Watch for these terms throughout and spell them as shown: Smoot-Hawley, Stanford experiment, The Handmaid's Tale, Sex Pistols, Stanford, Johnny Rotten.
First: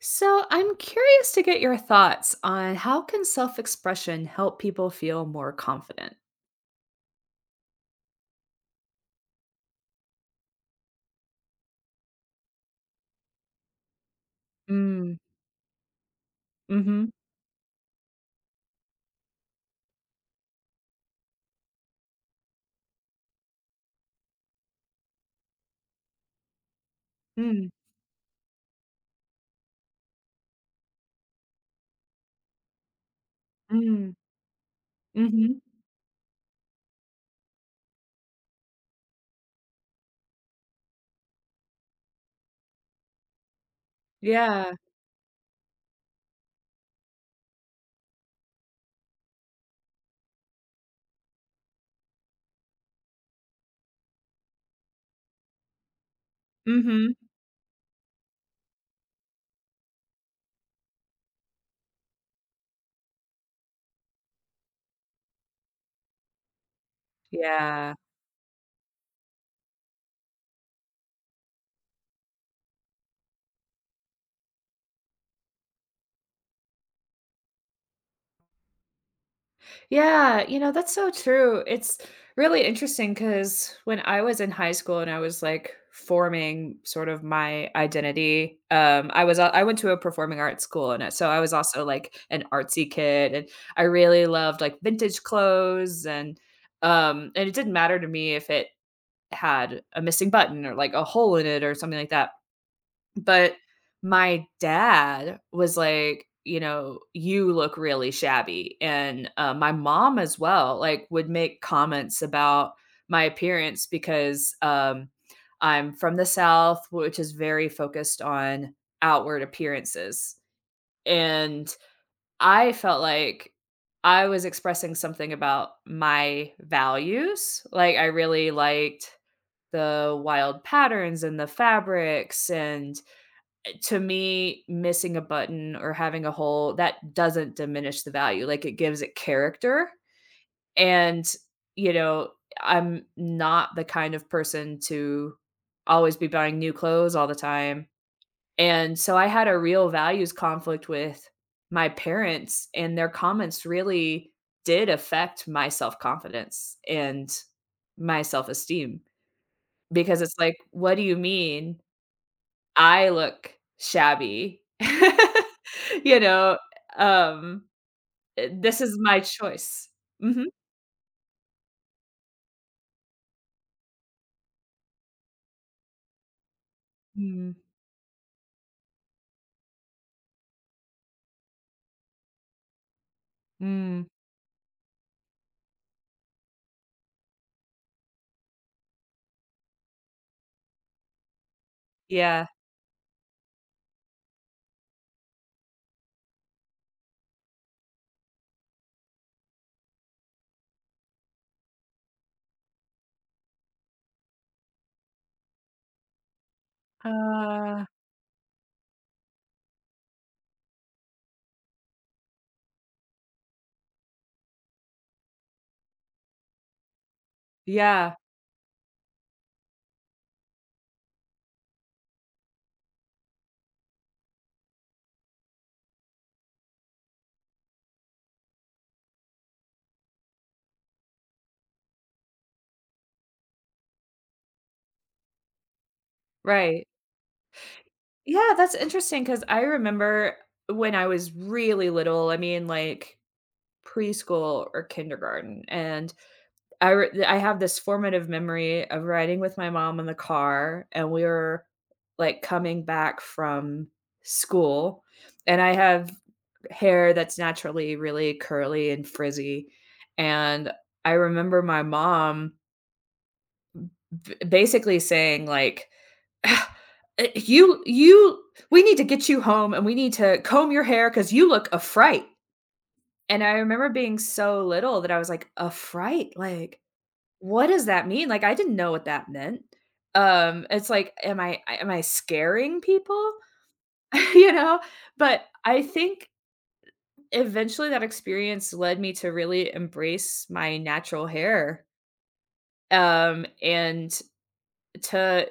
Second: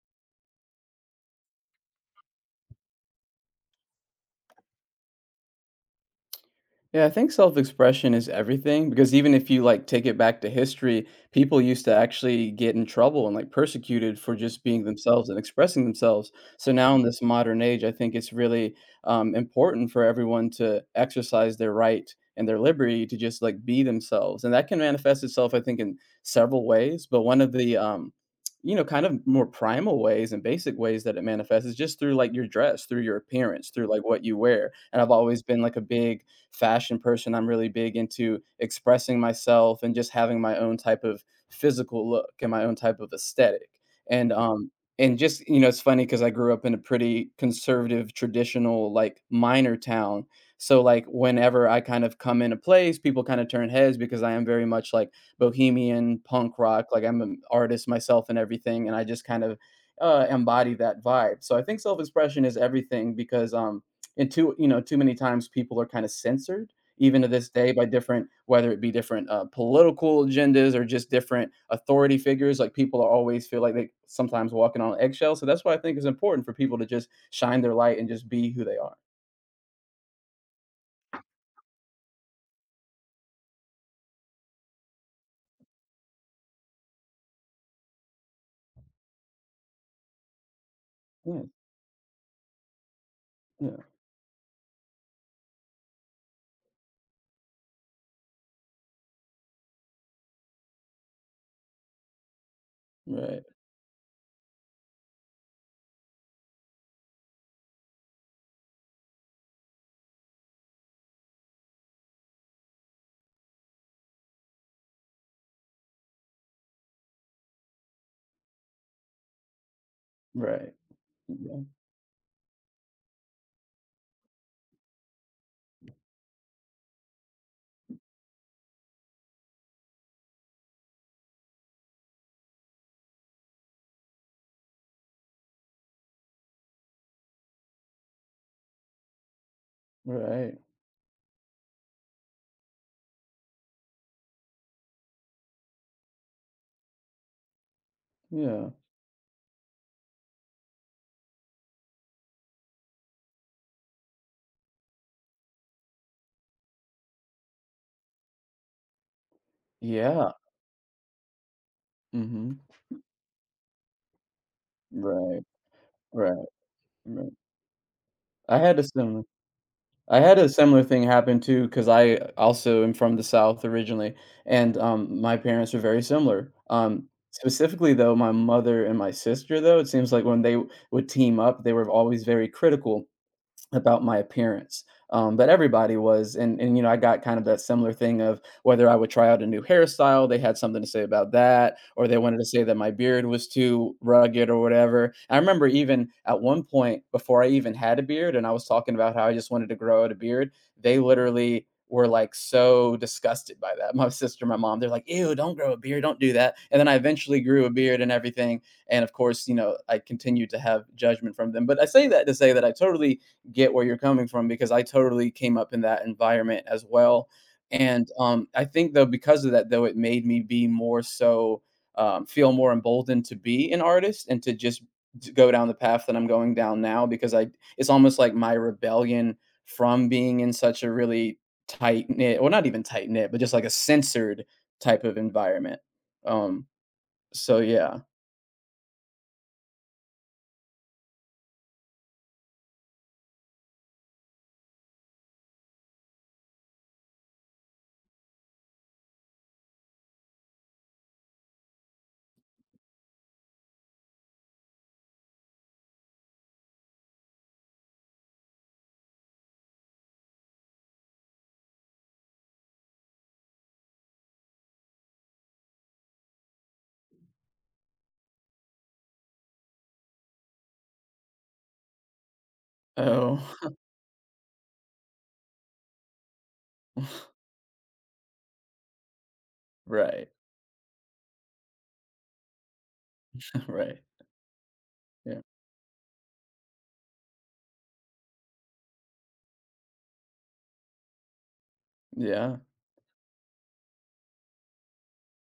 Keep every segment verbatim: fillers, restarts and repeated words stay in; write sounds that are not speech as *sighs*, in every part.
So, I'm curious to get your thoughts on how can self-expression help people feel more confident? Yeah, I think self-expression is everything because even if you like take it back to history, people used to actually get in trouble and like persecuted for just being Mm, themselves and expressing themselves. So now in mhm, this modern age, I think it's really um, important for everyone to exercise their right and their liberty to just like be themselves, and that can manifest itself, I think, in several ways. But one of mm, the um, you know, kind of more primal ways and basic ways that it manifests is just through like your dress, through your appearance, through like mm, what you wear. And I've always mhm. been like a big fashion person. I'm really big into expressing myself and just having my own type of physical look and my own type of aesthetic. And um Yeah, and just you know, it's funny because I grew up in a pretty conservative, traditional, like minor town. So like whenever I kind of come in a place, people kind of turn heads because I am very much like bohemian punk rock. Like mhm. I'm an artist myself and everything, and I just kind of uh, embody that vibe. So I think self expression is everything because um and too you know, too many times people are kinda censored even to this day by Yeah. different, whether it be different, uh, political agendas or just different authority figures, like, people are always feel like they sometimes walking on eggshells, so that's why I think it's important for people to just shine their light and just be who they are. Yeah, you know, that's so true. It's really interesting because when I was in high school and I was like forming sort of my identity, um, I was uh, I went to a performing arts school and uh, so I Yeah, was also like an artsy kid, and I yeah. really loved like vintage clothes and um and it didn't matter to me if it had a missing button or like a hole in it or something like that. Right, But my dad was like, you know, "You look really shabby." And, uh, my mom as well, like, would make comments about my appearance because, um, I'm from the South, which is very focused on outward appearances. right. Yeah. And I felt like I was expressing something about my values. Like, I really liked the wild patterns and the fabrics, and to me, missing a button or having a hole, that doesn't diminish the value, like, it gives it character, Right. and, you know, I'm not the kind of person to always be buying new clothes all the time, Yeah, and so I had a real values conflict with my parents, and their comments really did affect my self-confidence and my self-esteem because yeah. it's like, "What do you mean Mhm. I look shabby. *laughs* Right, You right, know, right. um, eh, I had this a is my similar choice. I had Mhm. a similar thing happen too, because I also am from the South originally, and um, my parents are very similar. Um, Mm, specifically, though, my mother and my sister, though, it seems like when they w- would team up, they were always very critical about mm, my appearance. Um, but everybody was, and and you know, I got kind of that similar thing of whether I would try out a new hairstyle, they had something to say about that, or they wanted to yeah. say that my beard was too rugged or whatever. I remember even at one point before I even had a beard, and I was talking about how I just wanted to grow out a beard, they literally were like so disgusted by that. *laughs* My sister, my mom, they're like, "Ew, don't grow a beard, don't do that." And then I eventually grew a Ah, beard and everything, and of course, you know, I continued to have judgment from them. But I say that to say that I totally get where you're coming from because I totally came up in that environment as well. And yeah, um, I think, though, because of that, though, it made me be more so um, feel more emboldened to be an artist and to just to go down the path that I'm going down now because I it's almost like my rebellion from being in such a really tight knit, well, not even tight knit, but just like a censored type of environment. Um, right. so yeah. Yeah, that's interesting because I remember when I was really little, I mean, like, preschool or kindergarten, and I re I have this formative memory of riding with my mom in the car, and we were, like, coming back from school, and I have hair that's naturally really curly and frizzy, and I remember my mom b basically saying, like, *sighs* "Ah, eh, you you we need to get you home, and we need to comb your hair because you look a fright." And I Oh. remember being so little that I was like, "A fright? Like, *laughs* what does that mean? Like, I didn't know what that meant. Right. Um, it's like, am I am I scaring people? *laughs* Right. *laughs* You know? Yeah, But I think eventually that experience led me to really embrace my natural hair, yeah, um, and to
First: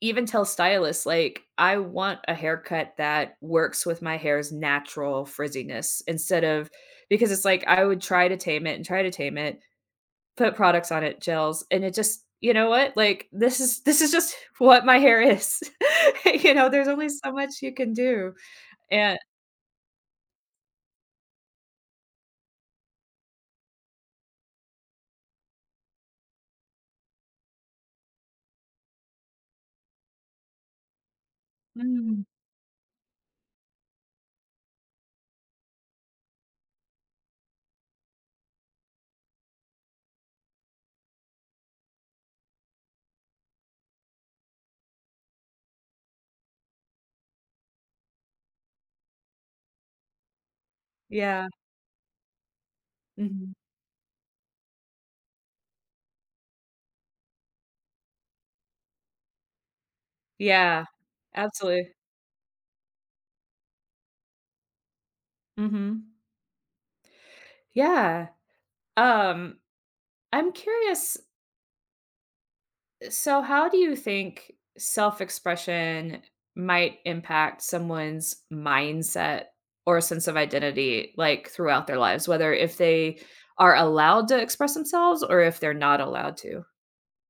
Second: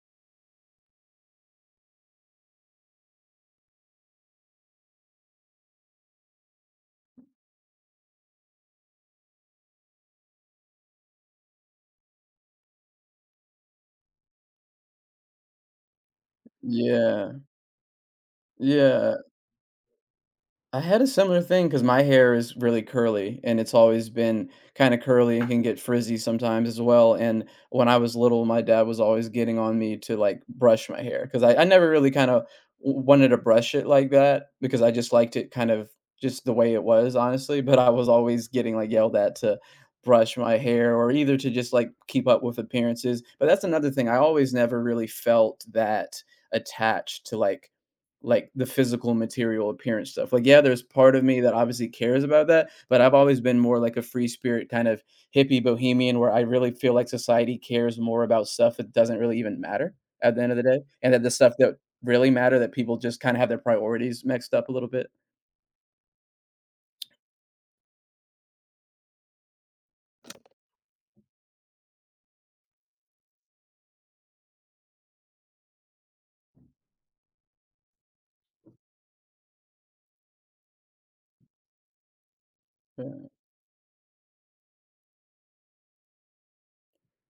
even tell stylists, like, "I want a haircut that works with my hair's natural frizziness," instead of because it's like I would try to tame it and try to tame it, put products on it, gels, and it just you know what? Like this is this is just *laughs* what my hair is. *laughs* You know, there's only yeah, so much you can do. yeah. And I had a similar thing because my hair is really curly and it's always been kind of curly and can get frizzy sometimes as well. And when I was little, my dad was always getting on me to like brush my hair because I, I never really mm, kind of wanted to brush it like that because I just liked it kind of just the way it was, honestly. But I was always getting like yelled at to brush my hair or either to just like keep up with appearances. But that's another thing. I always never really felt that attached to like like the physical material appearance stuff. Like, yeah, there's part of me yeah. that obviously cares about that, but I've always Mhm. been more like a free spirit kind of hippie bohemian where I really feel like society cares more about stuff that doesn't really even matter at the end of the day, Yeah. and that the stuff that Absolutely. really matter that people just kind of have their priorities mixed up a little bit. Mhm. Yeah. Um, I'm curious, so how do you think self-expression might impact someone's mindset or sense of identity, like, throughout their lives, whether if they are allowed to express themselves or if they're not allowed to?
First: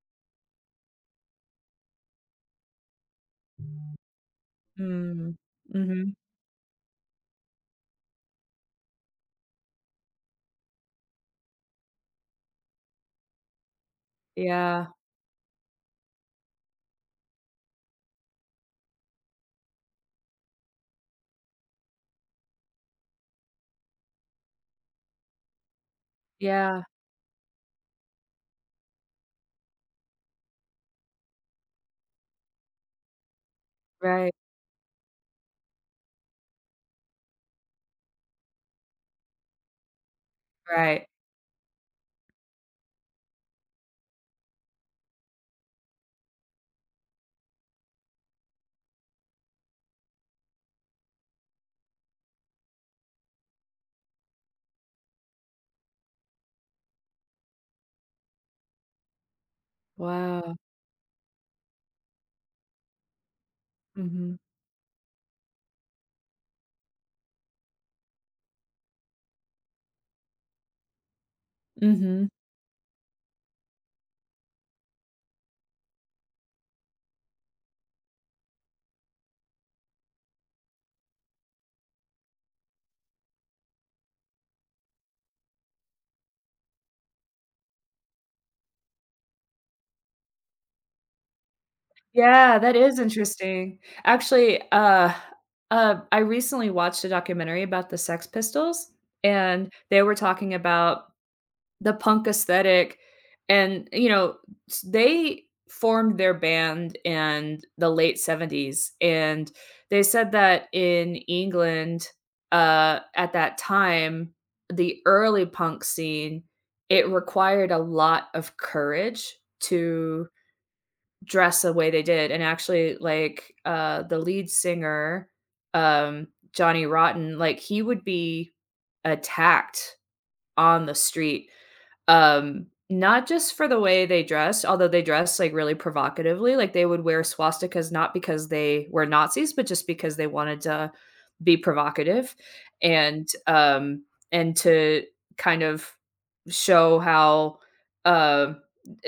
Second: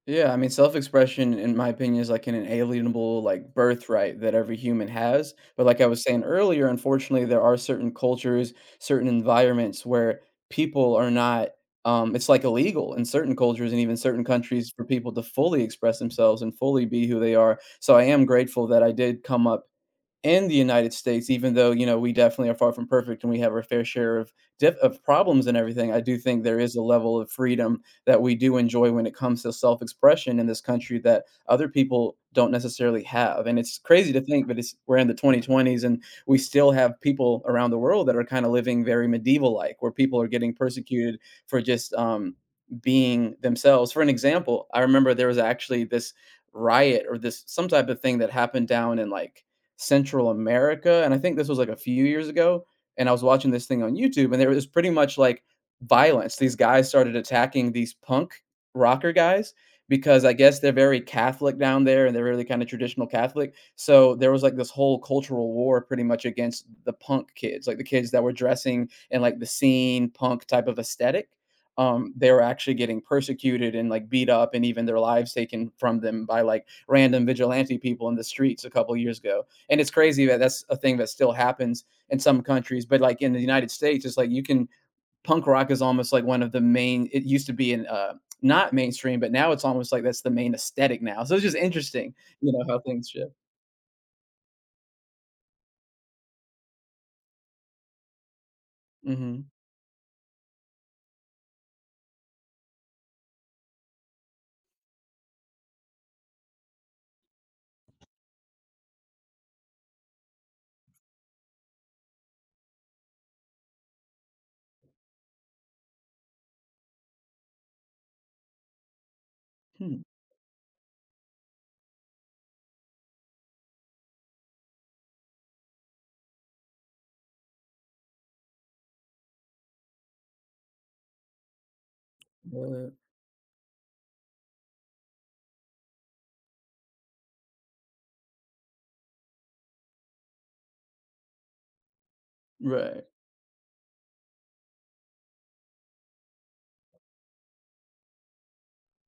Yeah, I mean, self-expression, in my opinion, is like an inalienable like birthright that every human has. Mm. But like I was Mhm. saying earlier, unfortunately, there are certain cultures, certain environments where people are not. Um, it's like illegal in certain cultures and even certain countries for Yeah. people to fully express themselves and fully be who they are. So I am grateful that I did come up in the United States, even though, you know, we definitely are far from perfect and we have our fair share of diff of problems and everything. I do think there is a Yeah. level of freedom that we do enjoy when it comes to self-expression in this country that other people don't necessarily have. And it's crazy to Right. think, but it's we're in the twenty twenties and we still have people around the world that are kind of living very medieval-like, where people are getting Right. persecuted for just um, being themselves. For an example, I remember there was actually this riot or this some type of thing that happened down in like Central America, and I think this was, like, a few years ago, and I was watching this thing on YouTube, and there was pretty much, like, violence. These guys started attacking these punk rocker guys because I Wow. guess they're very Catholic down there, and they're really kinda traditional Catholic, so there Mhm. was, like, this whole cultural war pretty much against the punk kids, like, the kids that were dressing in, like, the scene punk type of aesthetic. Um, Mhm. they were actually getting persecuted and, like, beat up and even their lives taken from them by, like, random vigilante people in the streets a couple years ago. And it's crazy that that's a thing that still happens in some countries. But like in the United States, it's like you can punk rock is almost like one of the main. It used to be in uh, not mainstream, but now it's almost like that's the main aesthetic now. So it's just interesting, you Yeah, know, that how is things shift. interesting. Actually, uh, uh, I recently watched a documentary about the Sex Pistols, Hmm. and they were talking about the punk aesthetic and, you know, s they formed their band in the late seventies, and they said that in England, uh, at that time, the early punk scene, it required a lot of courage Hmm. to dress the way they did, and actually, like, uh, the lead singer, um, Johnny Rotten, like, he would be attacked on the street, um, Right. not just for the way they dressed, although they dressed, like, really provocatively, like, they would wear swastikas not because they were Nazis, but just because they wanted to be provocative Right. and, um, and to kind of show how, um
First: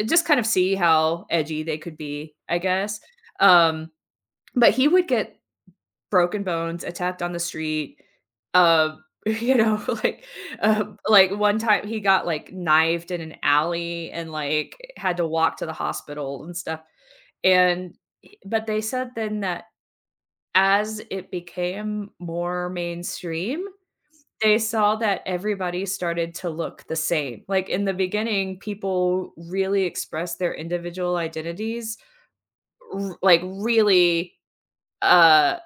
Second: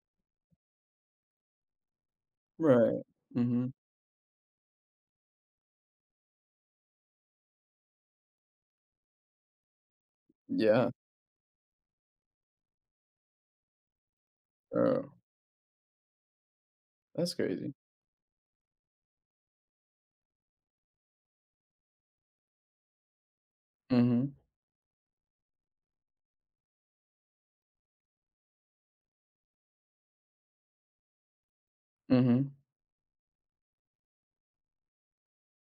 just kind of see how edgy they could be, I guess. Right. Hmm. Um, but he would get broken bones, attacked on the street, uh, *laughs* you know, *laughs* like, uh, Yeah. like one time he got like knifed in an alley and like Oh, had to walk to the hospital and stuff. that's crazy. And but they said then that as it became more mainstream, Hmm. they saw that everybody started to look the same. Like in the beginning, people really expressed their individual identities, Hmm. r- like really uh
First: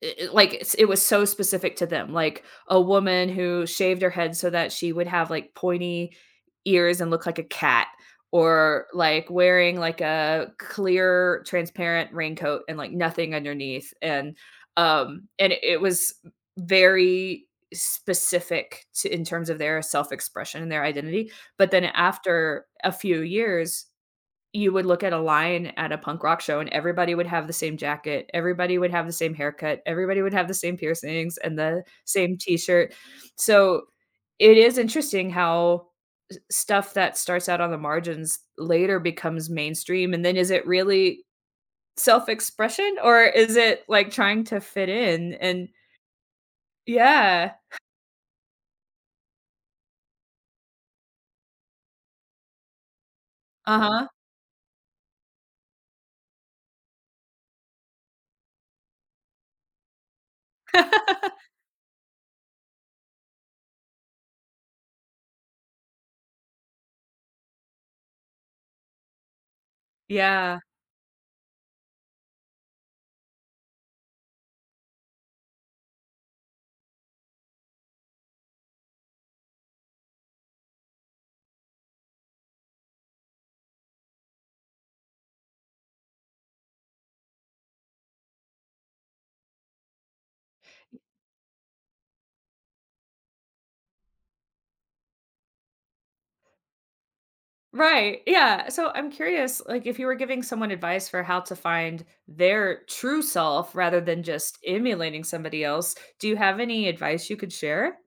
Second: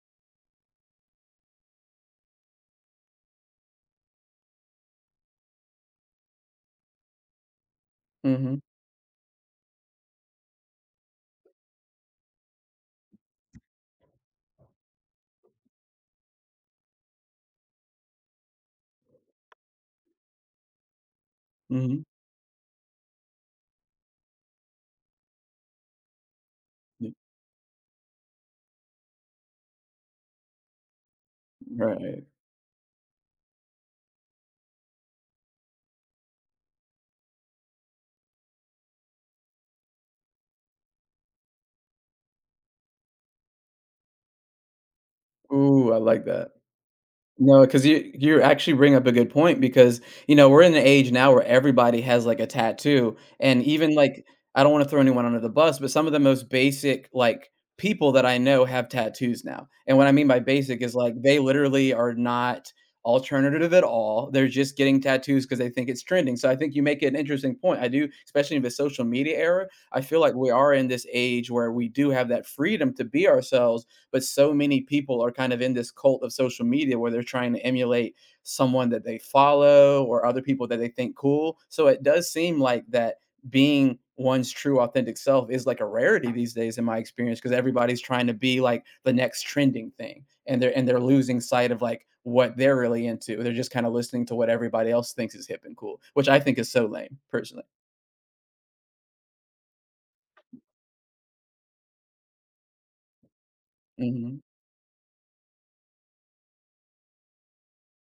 it, it- like it's- it was so specific to them, like a woman who shaved her head so that she would have like pointy ears and look like a cat, Hmm. or like wearing like a clear transparent raincoat and like nothing underneath, and um and it it was very specific to in terms of their self-expression and their identity, but then Hmm. after a few years you would look at a line at a punk rock show and everybody would have the same jacket, everybody would have the same haircut, everybody would have the same piercings and the Right. same t-shirt. So it is interesting how s- stuff that starts out on the margins later becomes mainstream and then is it really self-expression or is it like trying to fit in and Ooh, I like that. yeah. No, because you you actually bring up a good point because you know we're in an age now where everybody has like a tattoo, and even Uh-huh. like I don't want to throw anyone under the bus, but some of the most basic like people that I know have tattoos now. And what I mean by basic is like they *laughs* literally are not alternative at all. They're just getting tattoos because they think it's trending. So I think you make an interesting point. I do, especially in the social media era. I feel like we Yeah. are in this age where we do have that freedom to be ourselves but so many people are kind of in this cult of social media where they're trying to emulate someone that they follow or other people that they think cool. So it does seem like that being one's true authentic self is like a rarity these days in my experience because everybody's trying to be like the next trending thing and they're and they're losing sight of like what they're really into. They're just kind of listening to what everybody else thinks is hip and cool, which I think is so lame personally. Right. Yeah. So I'm curious, like, if you were giving someone advice for how to find their true self rather than Mm-hmm. just emulating somebody else, do you have any advice you could share?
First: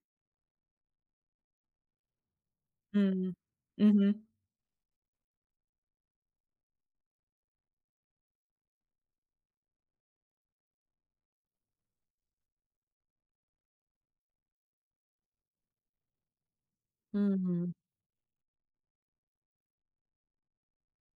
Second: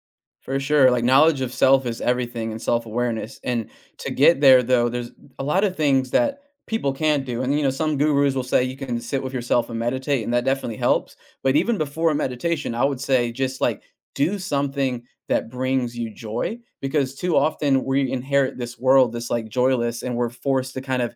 For sure, like, knowledge of self is everything and Mm. self-awareness, and to Mhm. get there, though, there's a lot of things that people can not do, and, you know, some gurus will say you can sit with yourself and meditate, and that definitely helps, but even before meditation, I would say just, like, do something that brings you joy because too Mhm. often we inherit this world that's, like, joyless, and we're forced to kind of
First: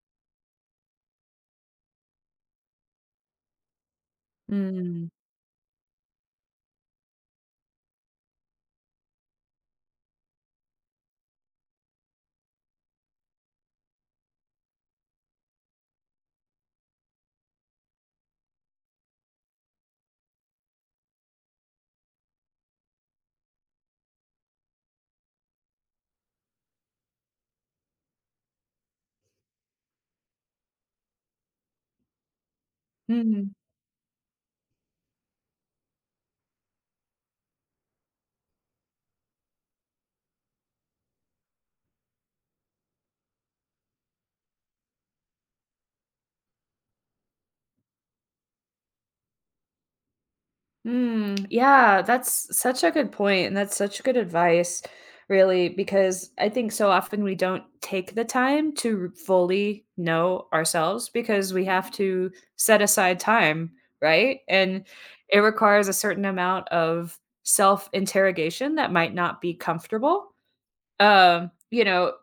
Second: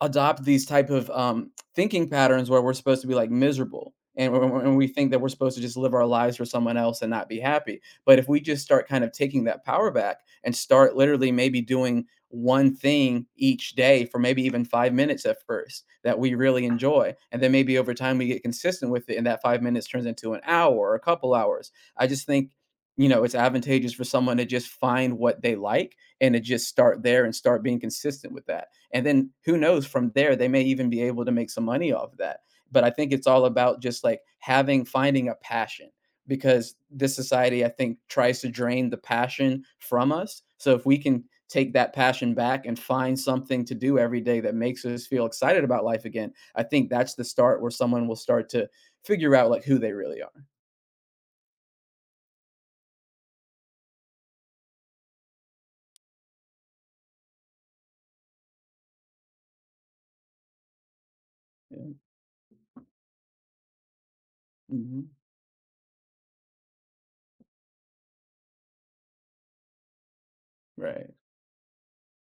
adopt these type of um, thinking patterns where we're supposed to be like miserable, and, and we Mm. think that we're supposed to just live our lives for someone else and not be happy. But if we just start kind of taking that power back and start literally maybe doing one thing each day for maybe even five minutes at first that we really enjoy, and then maybe over time we get consistent with it and that five minutes turns into an hour or a couple hours, I just think, you know it's advantageous for someone to just find what they like and to just start there and start being consistent with that, and then who knows, from there, they may even be able to make some money off of that. But I think it's all Mhm. about just like having, finding a passion because this society, I think, tries to drain the passion from us. So if we can take that passion back and find something to do every day that makes us feel excited about life again, I think that's the start where someone will start to figure out like who they really are. Mm, yeah, that's such a good point, and that's such good advice, really, because I think so often we don't take the time to fully know ourselves because we have Yeah. to set aside time, right? And Mhm. it requires a certain amount of self interrogation that might not be comfortable. Right. Um, you know,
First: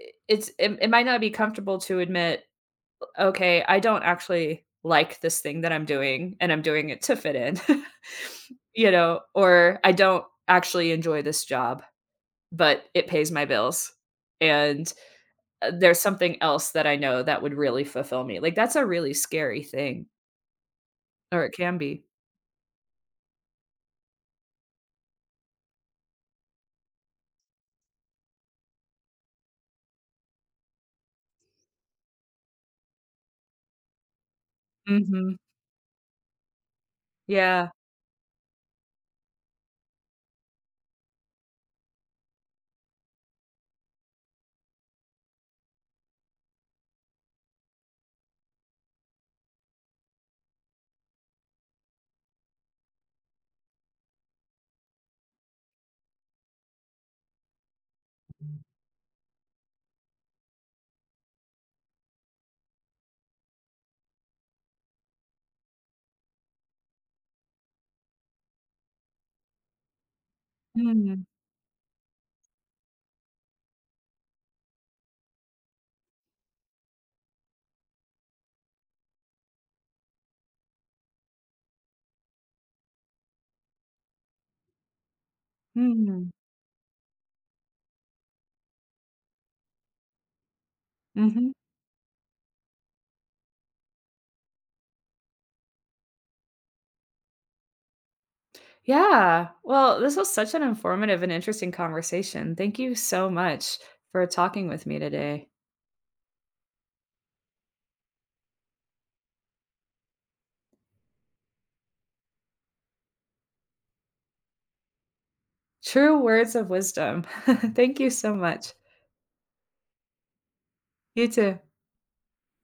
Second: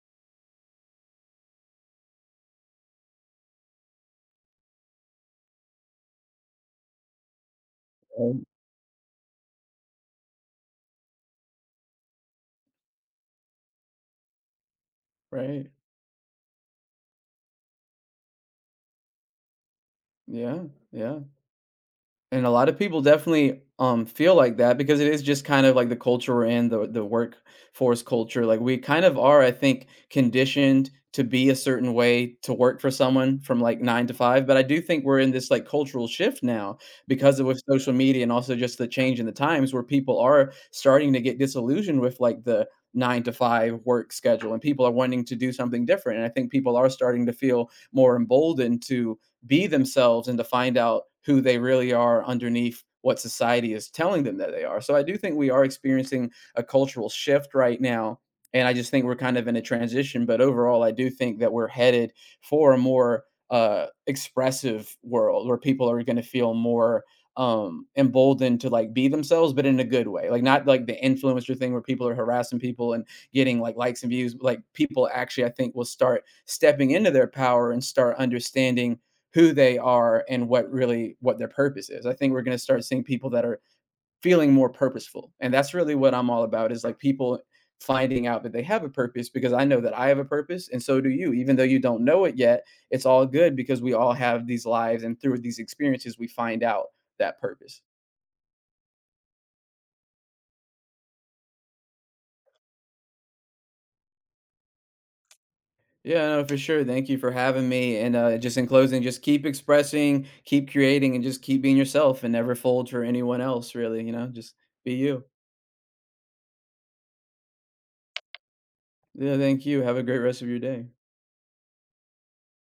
i- it's it, it might not be comfortable to admit okay, I don't actually like this thing that I'm doing and I'm doing it to fit in, Um. *laughs* you know, or I don't actually enjoy this job, but it pays my bills. And Right. uh, there's something else that I know that would really fulfill me. Like that's a really scary thing, Yeah, yeah. or it can be. And a lot of people definitely, um, feel like that because it is just kind of like the culture we're in, the the workforce culture. Like we kind of are, I think, conditioned to be a certain way to work for someone from like nine to five. But I do think we're in Hmm. this like cultural shift now because of with Yeah. social media and also just the change in the times where people are starting to get disillusioned with like the nine to five work schedule and people are wanting to do something different. And I think people are starting to feel more emboldened to be themselves and to find out who they really are underneath what society is telling them that they are. So I do think we are experiencing a cultural shift right now. And I just think we're kind of in a transition. But overall, I do think that we're headed for a more uh, expressive world where people are going to feel more um emboldened to like be themselves, but in a good way, like not like the Mm, influencer thing where people are harassing people and getting like likes and views. Like people actually, I think, will start stepping into their power and start understanding who they are and what really what their purpose is. I think we're going to start seeing people that are feeling more purposeful. And that's really what I'm mm, all about is like people finding out that they have a purpose because I know that I have a purpose and so do you. hmm. Even though you don't know it yet, it's all good because we all have these lives and through these experiences we find out that purpose. Yeah. Well, this was such an informative and interesting conversation. Thank you so much for talking with me today. Yeah, no, for sure. Thank you for having me. And uh, just in closing, just keep expressing, keep creating, and just keep being yourself and never fold for anyone else, really. You know, just be you. True words of wisdom. *laughs* Thank you so much. Yeah, thank you. Have a great rest of your day. You too.